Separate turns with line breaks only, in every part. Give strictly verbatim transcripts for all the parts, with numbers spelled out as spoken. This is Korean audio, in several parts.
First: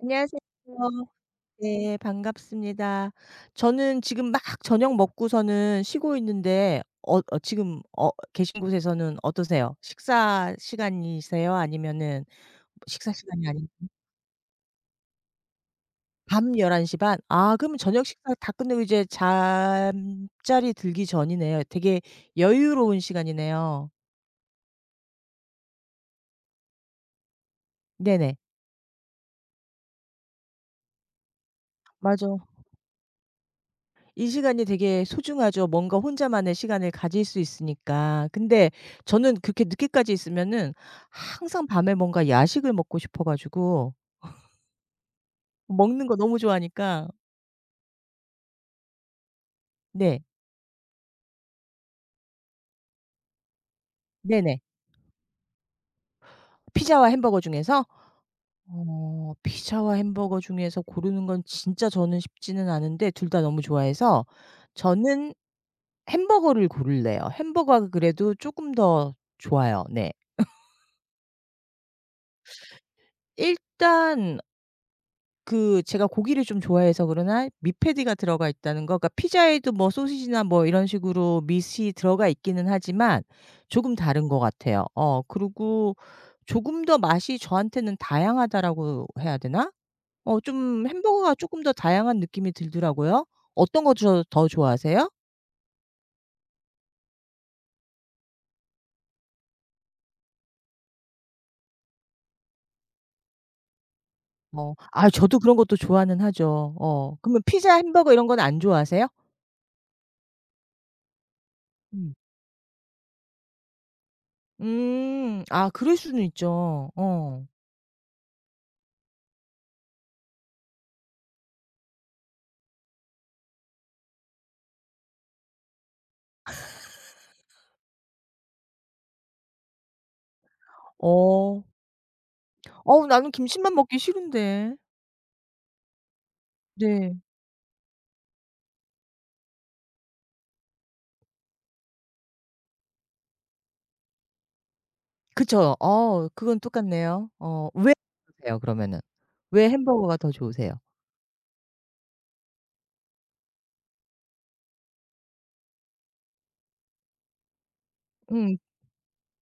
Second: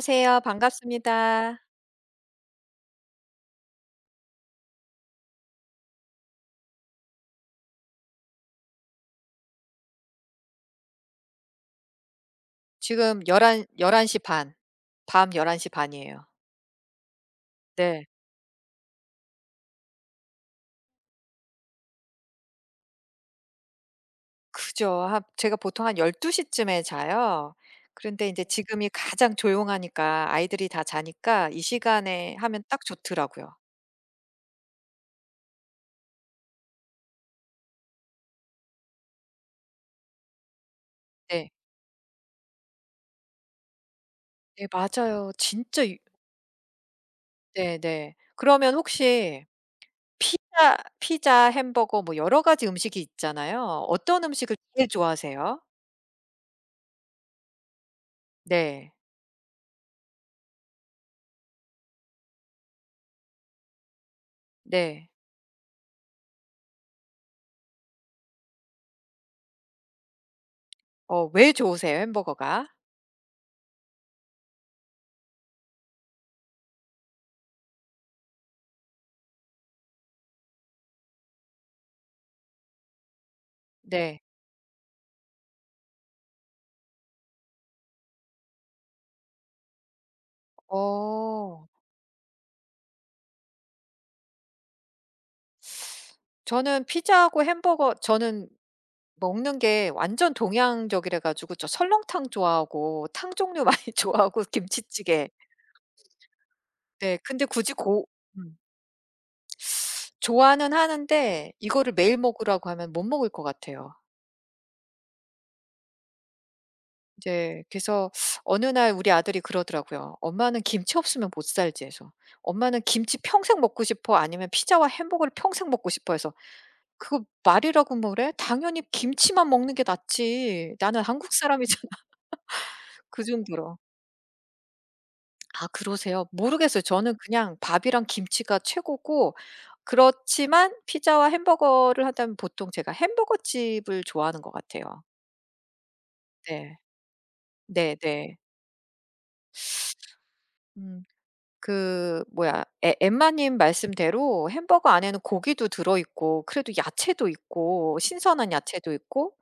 안녕하세요.
반갑습니다.
네, 반갑습니다. 저는 지금 막 저녁 먹고서는 쉬고 있는데 어 어 지금 어 계신 곳에서는 어떠세요? 식사 시간이세요? 아니면은 식사
지금
시간이
11
아닌
열한 시 반. 밤 1 한 시 반이에요.
밤 열한 시 반? 아, 그러면 저녁
네.
식사 다 끝내고 이제 잠자리 들기 전이네요. 되게 여유로운 시간이네요.
그죠. 한 제가 보통 한 1 두 시 쯤에 자요. 그런데 이
네네.
제 지금이 가장 조용하니까 아이들이 다 자니까 이 시간에
맞아.
하면 딱 좋더라고요.
이 시간이 되게 소중하죠. 뭔가 혼자만의 시간을 가질 수 있으니까. 근데 저는 그렇게 늦게까지 있으면은
네.
항상 밤에 뭔가 야식을 먹고 싶어 가지고
네 맞아요. 진짜 유
먹는 거 너무 좋아하니까.
네네. 그러면 혹시
네.
피자 피자, 햄버거 뭐 여러 가지 음식이 있잖아요. 어떤 음식을
네네.
제일 좋아하세요?
피자와 햄버거 중에서?
네.
어 피자와 햄버거 중에서 고르는 건 진짜 저는 쉽지는 않은데 둘 다 너무 좋아해서
네.
저는 햄버거를 고를래요. 햄버거가 그래도 쪼끔 더 좋아요. 네.
어 왜 좋으세요? 햄버거가?
일단 그 제가 고기를 좀 좋아해서 그러나 미패디가 들어가 있다는 거, 그러니까 피자에도 뭐 소시지나 뭐 이런 식으로 밑이 들어가 있기는 하지만 조금
네.
다른 것 같아요. 어 그리고 조금 더 맛이 저한테는 다양하다라고 해야 되나? 어 좀 햄버거가 조금
어.
더 다양한 느낌이 들더라고요. 어떤 거 저 더 좋아하세요?
저는 피자하고 햄버거 저는 먹는 게 완전 동양적이라 가지고 저 설렁탕 좋아하고 탕 종류 많이 좋아하고
어, 아,
김치찌개.
저도 그런 것도 좋아는 하죠. 어
네.
그러면
근데 굳이
피자,
고
햄버거 이런 건
음.
안 좋아하세요?
좋아는 하는데 이거를
음.
매일 먹으라고 하면 못 먹을 것 같아요.
음. 아, 그럴 수는 있죠. 어.
이제 그래서 어느 날 우리 아들이 그러더라고요. "엄마는 김치 없으면 못 살지." 해서. "엄마는 김치 평생 먹고 싶어. 아니면 피자와 햄버거를 평생 먹고 싶어." 해서 "그거 말이라고 뭐래? 당연히 김치만 먹는 게 낫지. 나는 한국 사람
어.
이
어우,
그
나는 김치만
정도로.
먹기 싫은데.
아 그러세요? 모르겠어요. 저는
네.
그냥 밥이랑 김치가 최고고 그렇지만 피자와 햄버거를 한다면 보통 제가 햄버거집을 좋아하는 것 같아요.
그쵸. 어 그건
네.
똑같네요. 어왜
네네.
세요 그러면은? 왜 햄버거가 더 좋으세요?
음 그 뭐야 에 엠마님 말씀대로 햄버거 안에는 고기도 들어 있고 그래도 야채도 있고 신선한
음.
야채도 있고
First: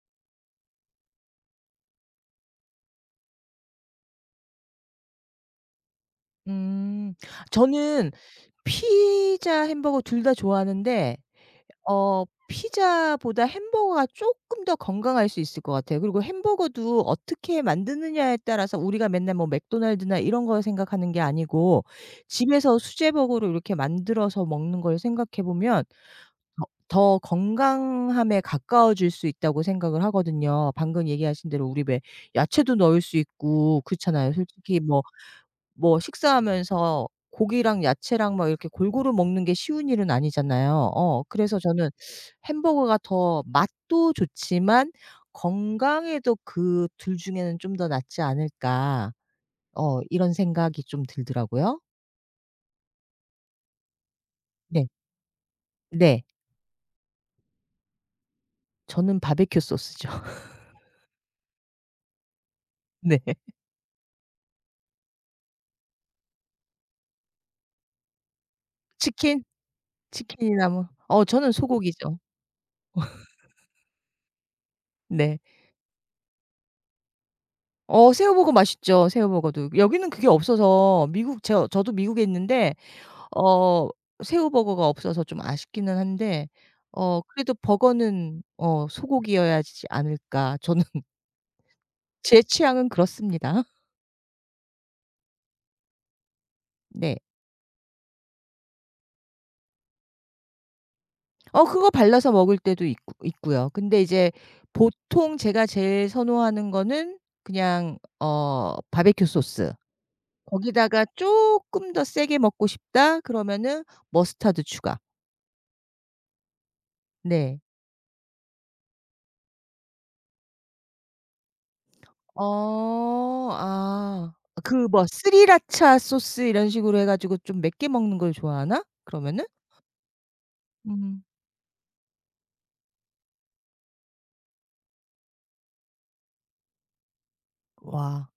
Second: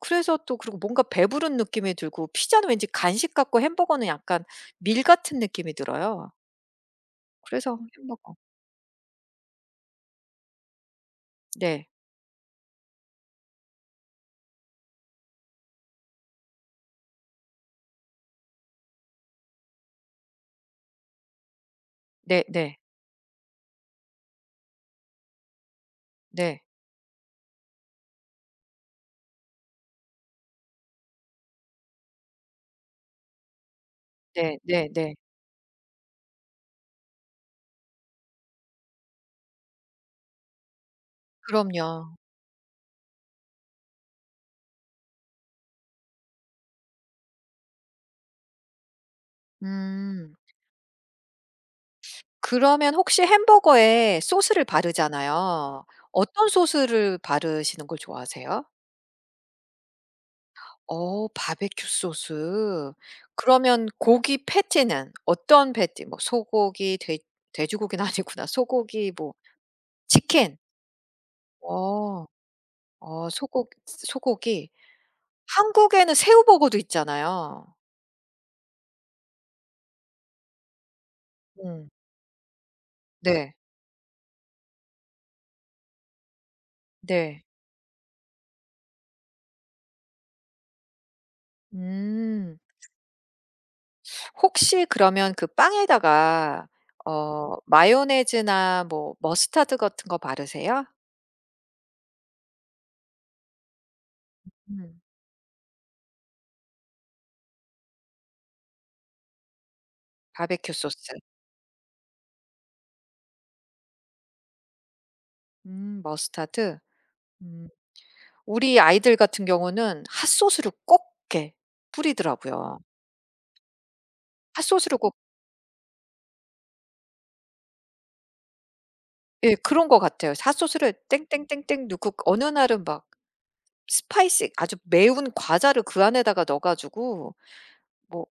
그래서 또 그리고 뭔가 배부른 느낌이 들고 피자는 왠지 간식 같고 햄버거는 약간 밀 같은 느낌이 들어요.
음.
그래서
저는
햄버거.
피자, 햄버거 둘 다 좋아하는데
네.
어 피자보다 햄버거가 쪼끔 더 건강할 수 있을 것 같아요. 그리고 햄버거도 어떻게 만드느냐에 따라서 우리가 맨날 뭐 맥도날드나 이런 걸 생각하는 게 아니고
네네.
집에서 수제버거로 이렇게 만들어서 먹는 걸 생각해 보면
네.
더 더 건강함에 가까워질 수 있다고 생각을 하거든요. 방금 얘기하신 대로 우리 왜 야채도 넣을 수 있고 그렇잖아요.
네
솔직히
네
뭐
네.
뭐 식사하면서 고기랑 야채랑 막 이렇게 골고루 먹는 게 쉬운 일은 아니잖아요. 어 그래서 저는
그럼요.
햄버거가 더 맛도 좋지만 건강에도 그 둘 중에는 좀 더 낫지 않을까. 어 이런
음.
생각이 좀 들더라고요.
그러면 혹시 햄버거에 소스를
네.
바르잖아요.
네.
어떤 소스를 바르시는 걸 좋아하세요?
저는 바비큐 소스죠.
어 바베큐 소스.
네.
그러면 고기 패티는 어떤 패티 뭐 소고기 돼 돼지고기는 아니구나. 소고기 뭐
치킨
치킨.
치킨이나 뭐, 어, 저는 소고기죠.
어. 어 소고 소고기.
네.
한국에는 새우버거도 있잖아요.
어 새우버거 맛있죠, 새우버거도. 여기는 그게 없어서 미국, 저
음.
저도 미국에 있는데
네.
어 새우버거가 없어서 좀 아쉽기는 한데 어
네.
그래도 버거는 어 소고기여야지 않을까. 저는. 제
음.
취향은 그렇습니다.
혹시 그러면 그 빵에다가
네.
어 마요네즈나 뭐 머스타드 같은 거 바르세요?
어 그거 발라서 먹을 때도 있고 있고요. 근데 이제
음.
보통 제가 제일 선호하는 거는 그냥 어 바비큐 소스.
바베큐
거기다가
소스.
쪼끔 더 세게 먹고 싶다 그러면은 머스타드 추가.
음 머스타드.
네.
음. 우리 아이들 같은 경우는 핫소스를 꼭 이렇게 뿌리더라고요.
어. 아. 그
핫소스를
뭐
꼭
스리라차 소스 이런 식으로 해 가지고 좀 맵게 먹는 걸 좋아하나? 그러면은?
예 그런 것 같아요. 핫소스를
음.
땡땡땡땡 넣고 어느 날은 막 스파이시 아주 매운 과자를 그 안에다가 넣어 가지고 뭐
와.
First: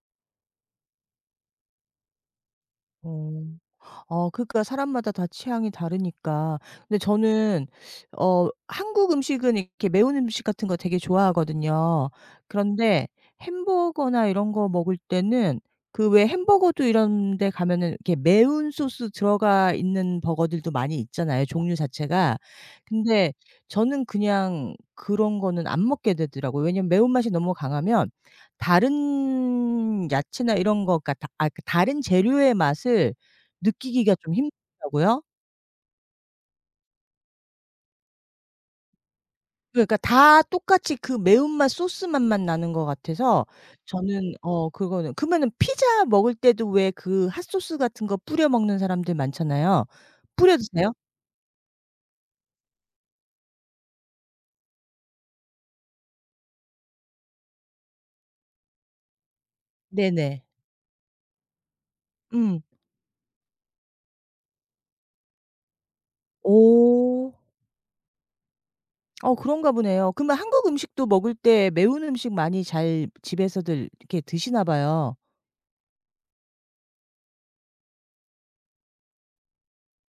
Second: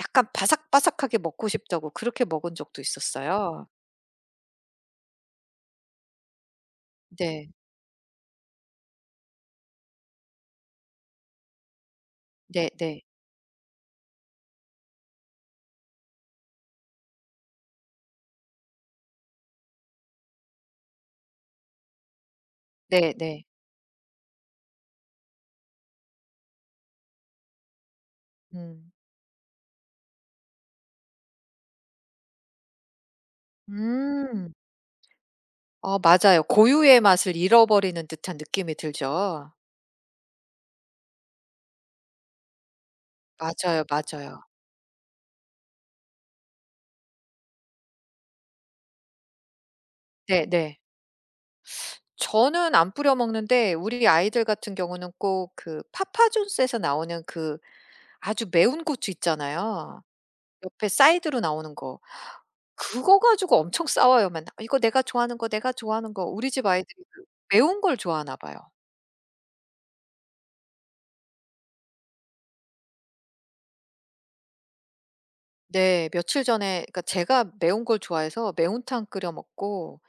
약간 바삭바삭하게 먹고 싶다고 그렇게 먹은 적도
어.
있었어요.
어 그러니까 사람마다 다 취향이 다르니까. 근데
네.
저는 어 한국 음식은 이렇게 매운 음식 같은 거 되게 좋아하거든요.
네네.
그런데 햄버거나 이런 거 먹을 때는 그 왜 햄버거도 이런 데 가면은 이렇게 매운 소스 들어가 있는 버거들도 많이 있잖아요, 종류 자체가. 근데
네네.
저는 그냥 그런 거는 안 먹게 되더라고요. 왜냐면 매운맛이 너무 강하면
음.
다른 야채나 이런 거, 그러니까 다, 아, 그 다른 재료의 맛을 느끼기가 좀
음.
힘들더라고요.
어 맞아요. 고유의 맛을 잃어버리는 듯한 느낌이 들죠.
그러니까 다 똑같이 그 매운맛, 소스맛만 나는 것 같아서
맞아요,
저는
맞아요.
어 그거는. 그러면은 피자 먹을 때도 왜 그 핫소스 같은 거 뿌려 먹는 사람들 많잖아요. 뿌려
네네.
드세요?
저는 안 뿌려 먹는데 우리 아이들 같은 경우는 꼭 그 파파존스에서 나오는 그 아주 매운 고추 있잖아요.
네네.
옆에 사이드로 나오는 거.
음.
그거 가지고 엄청 싸워요 맨날. 아, "이거 내가 좋아하는 거, 내가 좋아하는 거." 우리 집 아이들이 그
오.
매운 걸 좋아하나 봐요.
어 그런가 보네요. 그러면 한국 음식도 먹을 때 매운 음식 많이 잘 집에서들 이렇게 드시나 봐요.
네. 며칠 전에 그러니까 제가 매운 걸 좋아해서 매운탕 끓여 먹고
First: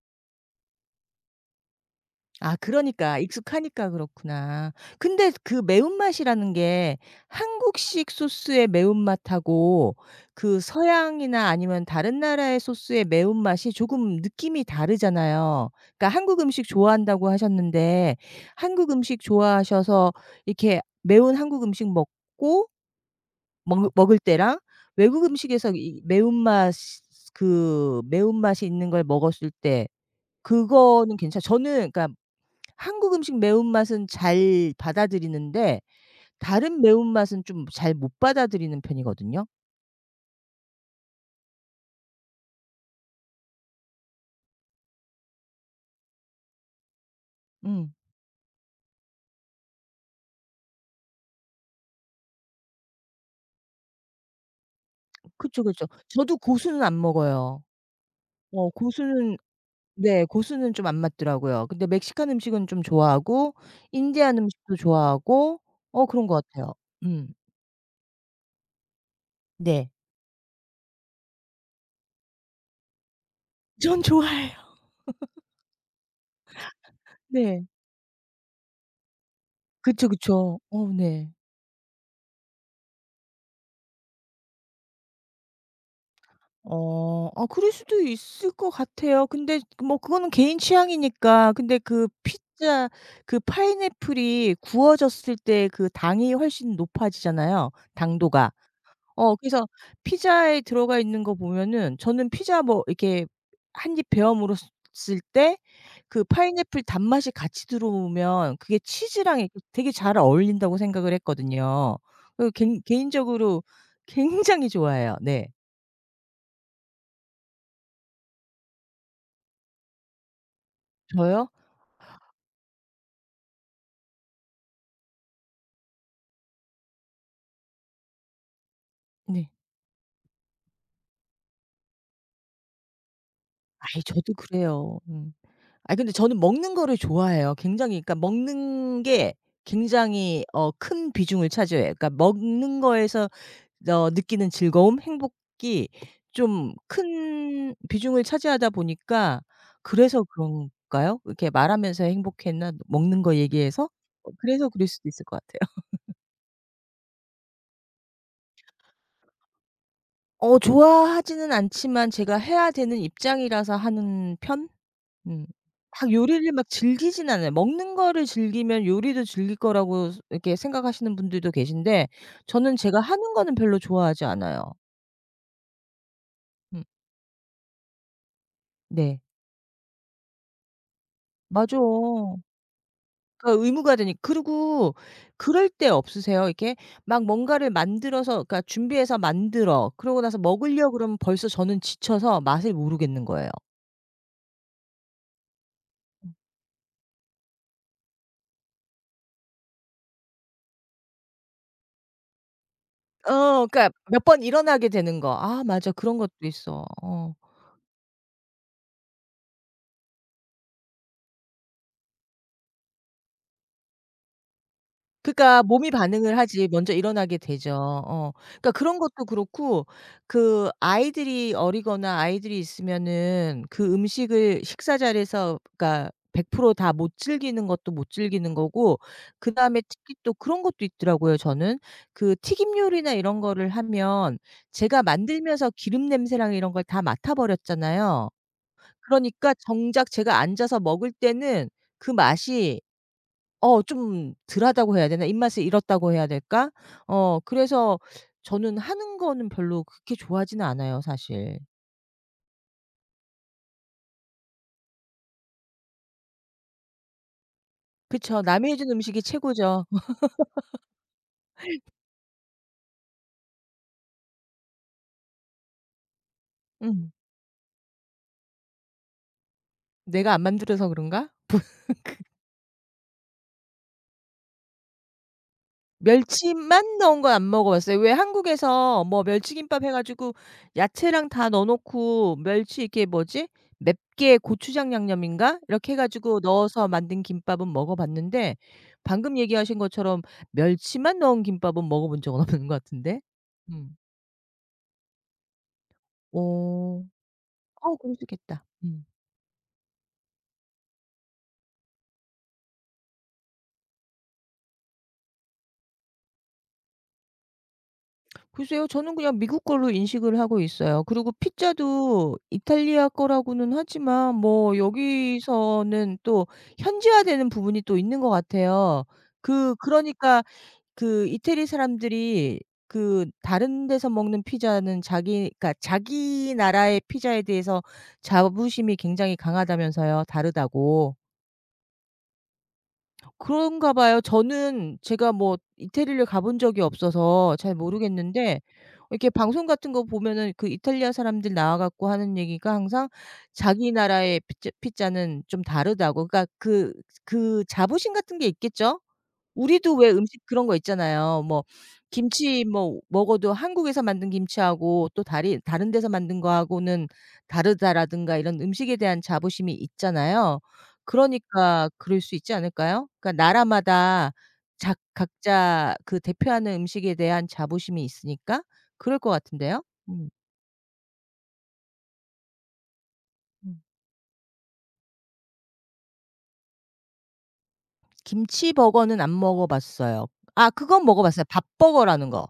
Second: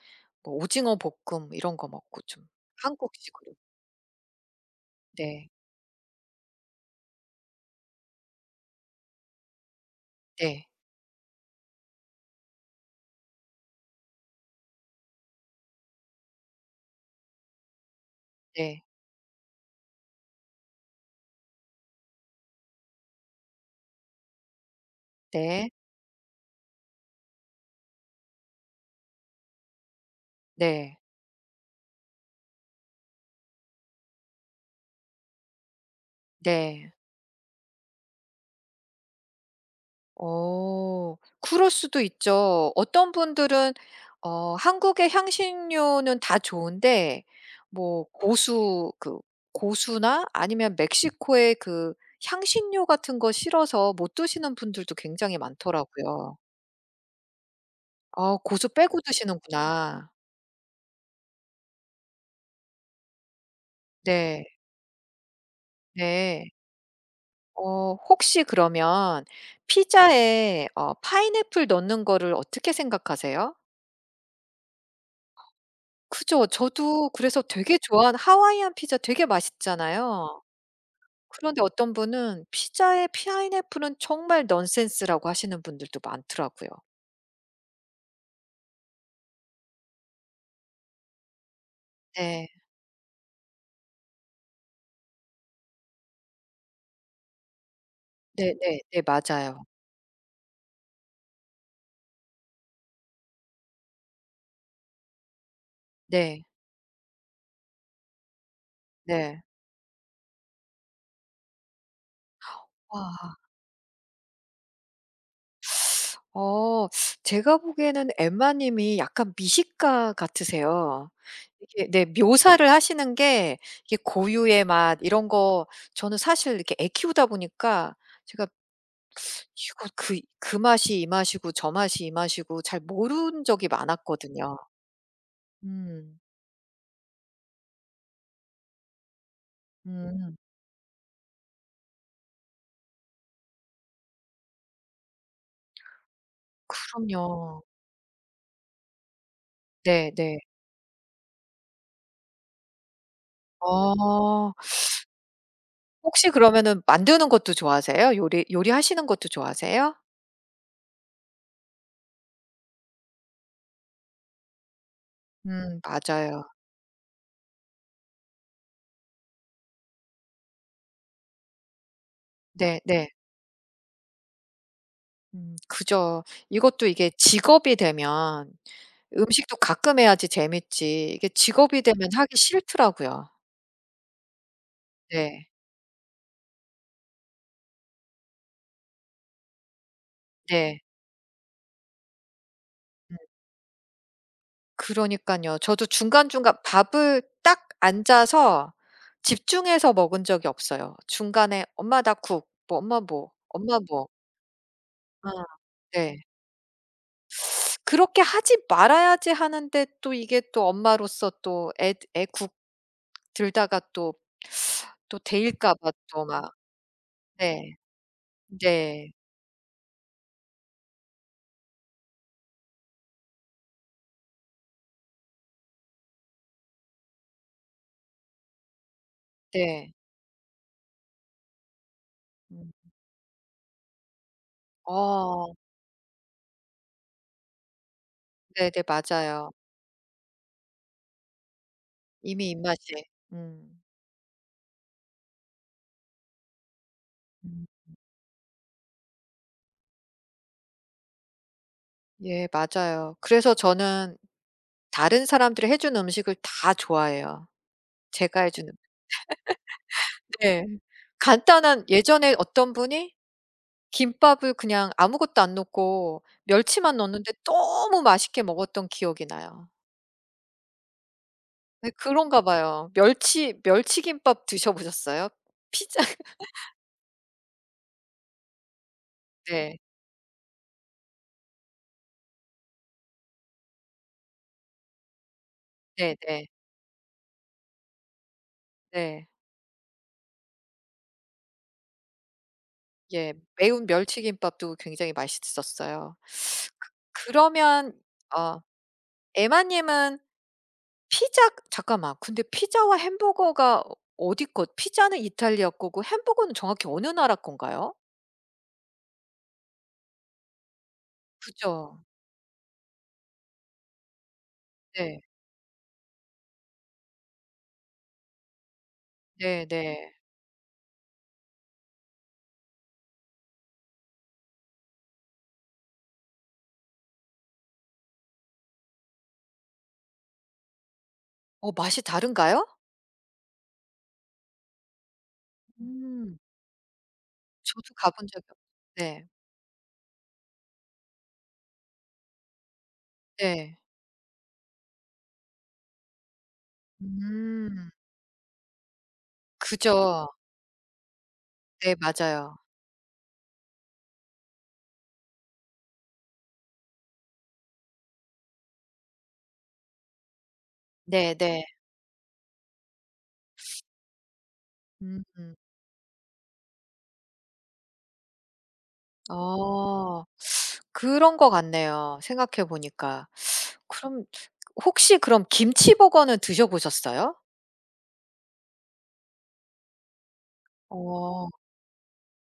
뭐 오징어 볶음 이런 거 먹고 좀
아 그러니까
한국식으로.
익숙하니까 그렇구나. 근데
네.
그 매운맛이라는 게 한국식 소스의 매운맛하고 그
네.
서양이나 아니면 다른 나라의 소스의 매운맛이 조금 느낌이 다르잖아요. 그러니까 한국 음식 좋아한다고 하셨는데
네.
한국 음식 좋아하셔서 이렇게 매운 한국 음식 먹고 먹 먹을 때랑 외국
네.
음식에서 이 매운맛, 그 매운맛이 있는 걸 먹었을 때
네.
그거는 괜찮 아 저는 그러니까 한국 음식 매운맛은 잘 받아들이는데 다른
네.
매운맛은 좀 잘 못 받아들이는 편이거든요.
어. 그럴 수도 있죠. 어떤 분들은 어 한국의 향신료는 다 좋은데
음.
뭐 고수 그 고수나 아니면 멕시코의 그 향신료 같은 거 싫어서 못 드시는 분들도 굉장히
그쵸, 그쵸.
많더라고요.
저도 고수는 안 먹어요.
아 고수
어
빼고
고수는,
드시는구나.
네 고수는 좀 안 맞더라고요. 근데 멕시칸 음식은 좀 좋아하고 인디안
네.
음식도 좋아하고 어 그런 것
네.
같아요. 음.
어 혹시 그러면
네.
피자에 어 파인애플 넣는 거를 어떻게 생각하세요?
전 좋아해요.
그죠. 저도 그래서
네.
되게 좋아하는 하와이안 피자 되게
그쵸,
맛있잖아요.
그쵸. 어, 네.
그런데 어떤 분은 피자에 파인애플은 정말 넌센스라고 하시는 분들도 많더라고요.
어. 아, 그럴 수도 있을 것 같아요. 근데 뭐 그거는 개인 취향이니까. 근데 그
네.
피자, 그 파인애플이 구워졌을 때 그 당이 훨씬 높아지잖아요, 당도가.
네네. 네 네,
어
맞아요.
그래서 피자에 들어가 있는 거 보면은 저는 피자 뭐 이렇게 한 입 베어 물었을 때 그
네.
파인애플 단맛이 같이 들어오면 그게 치즈랑
네.
이렇게 되게 잘 어울린다고 생각을 했거든요. 그 개인
와.
개인적으로 굉장히 좋아해요. 네.
어 제가 보기에는 엠마 님이 약간 미식가 같으세요.
저요?
이게 네 묘사를 하시는 게 이게 고유의 맛 이런 거 저는 사실 이렇게 애 키우다 보니까 제가
네.
이거 그 그 맛이 이 맛이고 저 맛이 이 맛이고 잘 모른 적이
아이 저도
많았거든요.
그래요. 음. 아 근데
음.
저는 먹는 거를 좋아해요. 굉장히. 그러니까 먹는 게
음.
굉장히 어 큰 비중을 차지해요. 그러니까 먹는 거에서 어 느끼는 즐거움, 행복이 좀
그럼요.
큰 비중을 차지하다 보니까 그래서
네네.
그런가요? 이렇게 말하면서 행복했나? 먹는 거 얘기해서? 어
아.
그래서 그럴 수도 있을 것 같아요.
혹시 그러면은 만드는 것도 좋아하세요? 요리 요리하시는 것도 좋아하세요?
어 좋아하지는 않지만 제가 해야 되는 입장이라서 하는 편? 음.
음
막
맞아요.
요리를 막 즐기진 않아요. 먹는 거를 즐기면 요리도 즐길 거라고 스 이렇게 생각하시는 분들도 계신데 저는 제가
네네.
하는 거는 별로 좋아하지 않아요.
음 그죠.
음.
이것도 이게 직업이 되면
네.
음식도 가끔 해야지 재밌지 이게
맞아.
직업이 되면 하기 싫더라고요.
그러니까 의무가 되니. 그리고
네.
그럴 때 없으세요? 이렇게 막 뭔가를 만들어서, 그러니까 준비해서 만들어. 그러고 나서
네.
먹으려 그러면 벌써 저는 지쳐서 맛을 모르겠는 거예요.
그러니까요 저도 중간중간 밥을 딱 앉아서 집중해서 먹은 적이 없어요. 중간에 "엄마 나 국." 뭐 "엄마 뭐."
어
"엄마
그러니까
뭐."
몇 번 일어나게 되는
어
거. 아 맞아.
네.
그런 것도 있어. 어.
그렇게 하지 말아야지 하는데 또 이게 또 엄마로서 또 애 애국 들다가 또 또
그러니까
데일까 봐
몸이
또
반응을
막
하지 먼저 일어나게 되죠.
네.
어. 그러니까 그런
네.
것도 그렇고 그 아이들이 어리거나 아이들이 있으면은 그 음식을 식사 자리에서 그러니까 백 퍼센트 다 못 즐기는 것도 못 즐기는 거고 그다음에
네.
특히 또 그런 것도 있더라고요 저는. 그
음.
튀김 요리나 이런 거를 하면 제가
어
만들면서 기름 냄새랑 이런 걸 다 맡아 버렸잖아요.
네네. 맞아요.
그러니까 정작 제가 앉아서 먹을 때는 그
이미
맛이
입맛이. 음.
어 좀 덜하다고 해야 되나? 입맛을 잃었다고 해야 될까? 어
음.
그래서 저는 하는 거는 별로 그렇게 좋아하지는 않아요, 사실.
예 맞아요. 그래서 저는 다른 사람들이 해준 음식을 다 좋아해요.
그쵸.
제가 해
남이
주는
해준 음식이 최고죠.
네. 간단한 예전에 어떤 분이 김밥을 그냥 아무것도 안 넣고 멸치만
음.
넣었는데 너무 맛있게 먹었던 기억이 나요.
내가 안 만들어서 그런가?
네 그런가 봐요. 멸치 멸치김밥 드셔 보셨어요? 피자
멸치만 넣은 건 안 먹어 봤어요. 왜 한국에서 뭐
네.
멸치김밥 해 가지고 야채랑 다 넣어 놓고 멸치, 이게 뭐지? 맵게 고추장 양념인가? 이렇게 해
네네.
가지고
네.
넣어서 만든 김밥은 먹어 봤는데
네.
방금 얘기하신 것처럼 멸치만 넣은 김밥은 먹어 본 적은 없는 것 같은데.
예. 매운
음.
멸치김밥도 굉장히 맛있었어요. 그
어.
그러면
어 그럴 수
어
있겠다. 음.
에마 님은 피자 잠깐만. 근데 피자와 햄버거가 어디 것 피자는 이탈리아 거고 햄버거는 정확히 어느 나라 건가요?
글쎄요. 저는 그냥 미국 걸로 인식을 하고 있어요. 그리고
그죠.
피자도 이탈리아 거라고는 하지만 뭐
네.
여기서는 또 현지화되는 부분이 또 있는 것 같아요. 그
네네.
그러니까 그 이태리 사람들이 그 다른 데서 먹는 피자는, 자기, 그러니까 자기 나라의 피자에 대해서 자부심이 굉장히 강하다면서요, 다르다고.
어 맛이 다른가요?
그런가 봐요. 저는 제가 뭐 이태리를
음.
가본 적이 없어서 잘
저도 가본 적이 없
모르겠는데
네.
이렇게 방송 같은 거 보면은 그 이탈리아 사람들 나와 갖고 하는 얘기가 항상
네.
자기 나라의 피자 피자는 좀 다르다고. 그러니까 그 그
음.
자부심 같은 게 있겠죠? 우리도 왜
그죠.
음식 그런 거 있잖아요. 뭐
네 맞아요.
김치 뭐 먹어도 한국에서 만든 김치하고 또 다리 다른 데서 만든 거하고는 다르다라든가 이런 음식에 대한 자부심이 있잖아요.
네네.
그러니까 그럴 수 있지 않을까요? 그러니까 나라마다 작
음.
각자 그 대표하는 음식에 대한 자부심이 있으니까 그럴 것 같은데요.
어.
음.
그런 것 같네요 생각해 보니까.
음.
그럼 혹시 그럼 김치버거는 드셔 보셨어요?
김치 버거는 안 먹어 봤어요. 아 그건 먹어 봤어요.
어.
밥 버거라는 거.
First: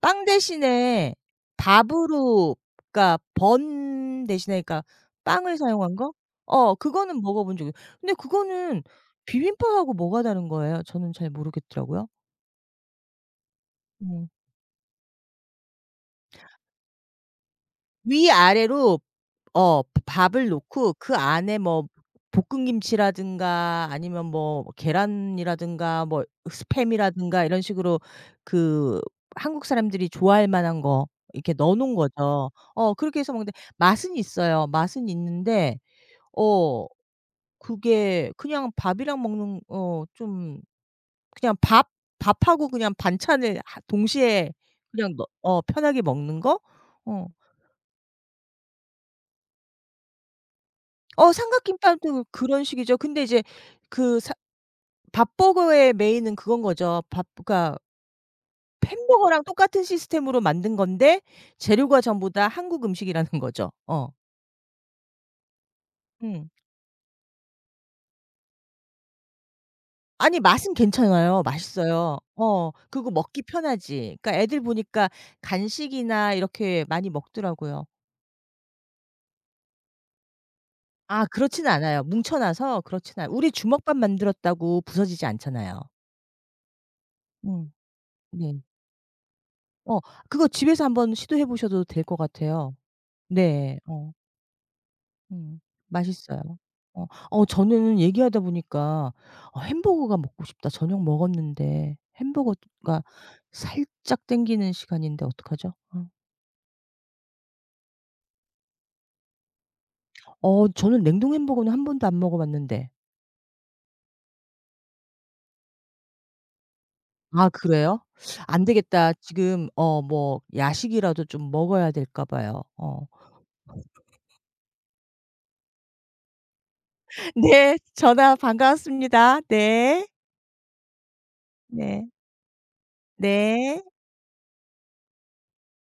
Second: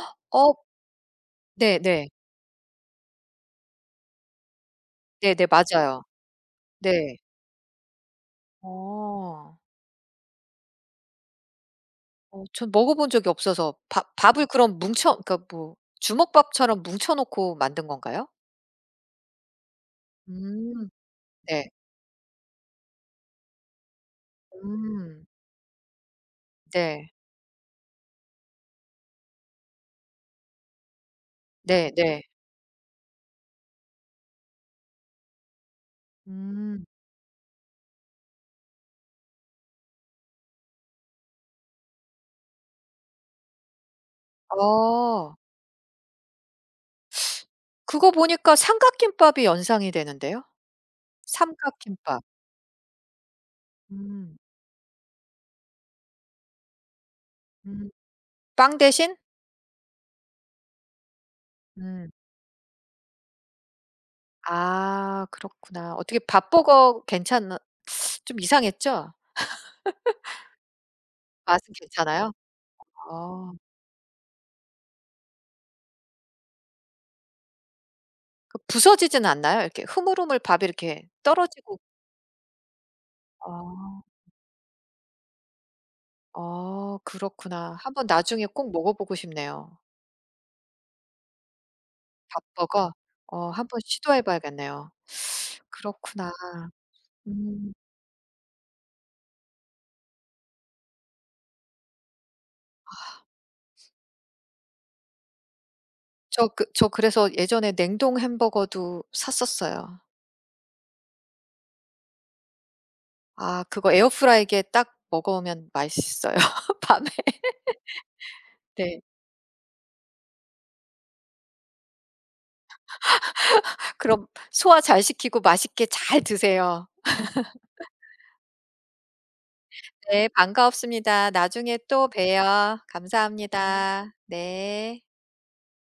빵
어
대신에
네네.
밥으로, 그러니까 번 대신에, 그러니까
네네.
빵을 사용한
맞아요.
거? 어
네.
그거는 먹어 본 적이. 근데 그거는
어.
비빔밥하고 뭐가 다른 거예요? 저는 잘 모르겠더라고요.
어 전 먹어 본 적이 없어서 밥
음.
밥을 그럼 뭉쳐 그러니까 뭐 주먹밥처럼 뭉쳐 놓고 만든 건가요?
위아래로. 어. 밥을
음.
놓고 그 안에
네.
뭐 볶음김치라든가 아니면 뭐
음.
계란이라든가 뭐
네.
스팸이라든가 이런 식으로 그 한국 사람들이 좋아할 만한 거 이렇게 넣어 놓은
네네.
거죠. 어 그렇게 해서 먹는데 맛은 있어요. 맛은 있는데
음.
어 그게 그냥 밥이랑 먹는 어 좀 그냥 밥, 밥하고 그냥 반찬을 하 동시에 그냥 너
어.
어 편하게 먹는 거? 어.
그거 보니까 삼각김밥이 연상이 되는데요.
어
삼각김밥.
삼각김밥도 그런 식이죠. 근데 이제 그 사
음.
밥버거의 메인은 그건 거죠. 밥, 그러니까
음. 빵 대신?
햄버거랑 똑같은 시스템으로 만든 건데 재료가
음.
전부 다 한국 음식이라는 거죠. 어.
아 그렇구나. 어떻게
음.
밥버거 괜찮나 좀 이상했죠?
아니 맛은 괜찮아요.
맛은
맛있어요.
괜찮아요?
어. 그리고 먹기
어.
편하지. 그러니까 애들 보니까 간식이나 이렇게 많이 먹더라고요.
그 부서지지는 않나요? 이렇게 흐물흐물 밥이 이렇게
아 그렇진
떨어지고
않아요. 뭉쳐 놔서 그렇진 않아요. 우리 주먹밥
아.
만들었다고 부서지지 않잖아요.
어
음.
그렇구나. 한번 나중에
네.
꼭 먹어보고 싶네요.
어 그거 집에서 한번 시도해 보셔도 될 것 같아요.
밥버거? 어
네.
한번
어.
시도해 봐야겠네요.
음.
그렇구나.
맛있어요. 어. 어
음.
저는 얘기하다 보니까 "어 햄버거가 먹고 싶다. 저녁 먹었는데 햄버거가 살짝 땡기는 시간인데 어떡하죠?" 어.
저 그 저 그래서 예전에 냉동 햄버거도 샀었어요.
어 저는 냉동 햄버거는 한 번도 안 먹어 봤는데.
아 그거 에어프라이기에 딱 먹으면 맛있어요 밤에.
아 그래요? 안
네.
되겠다. 지금 어 뭐 야식이라도 좀 먹어야 될까 봐요. 어.
그럼 소화 잘 시키고 맛있게 잘 드세요.
네. 전화 반가웠습니다. 네.
네, 반가웠습니다. 나중에 또
네.
봬요. 네.
네.
감사합니다. 네.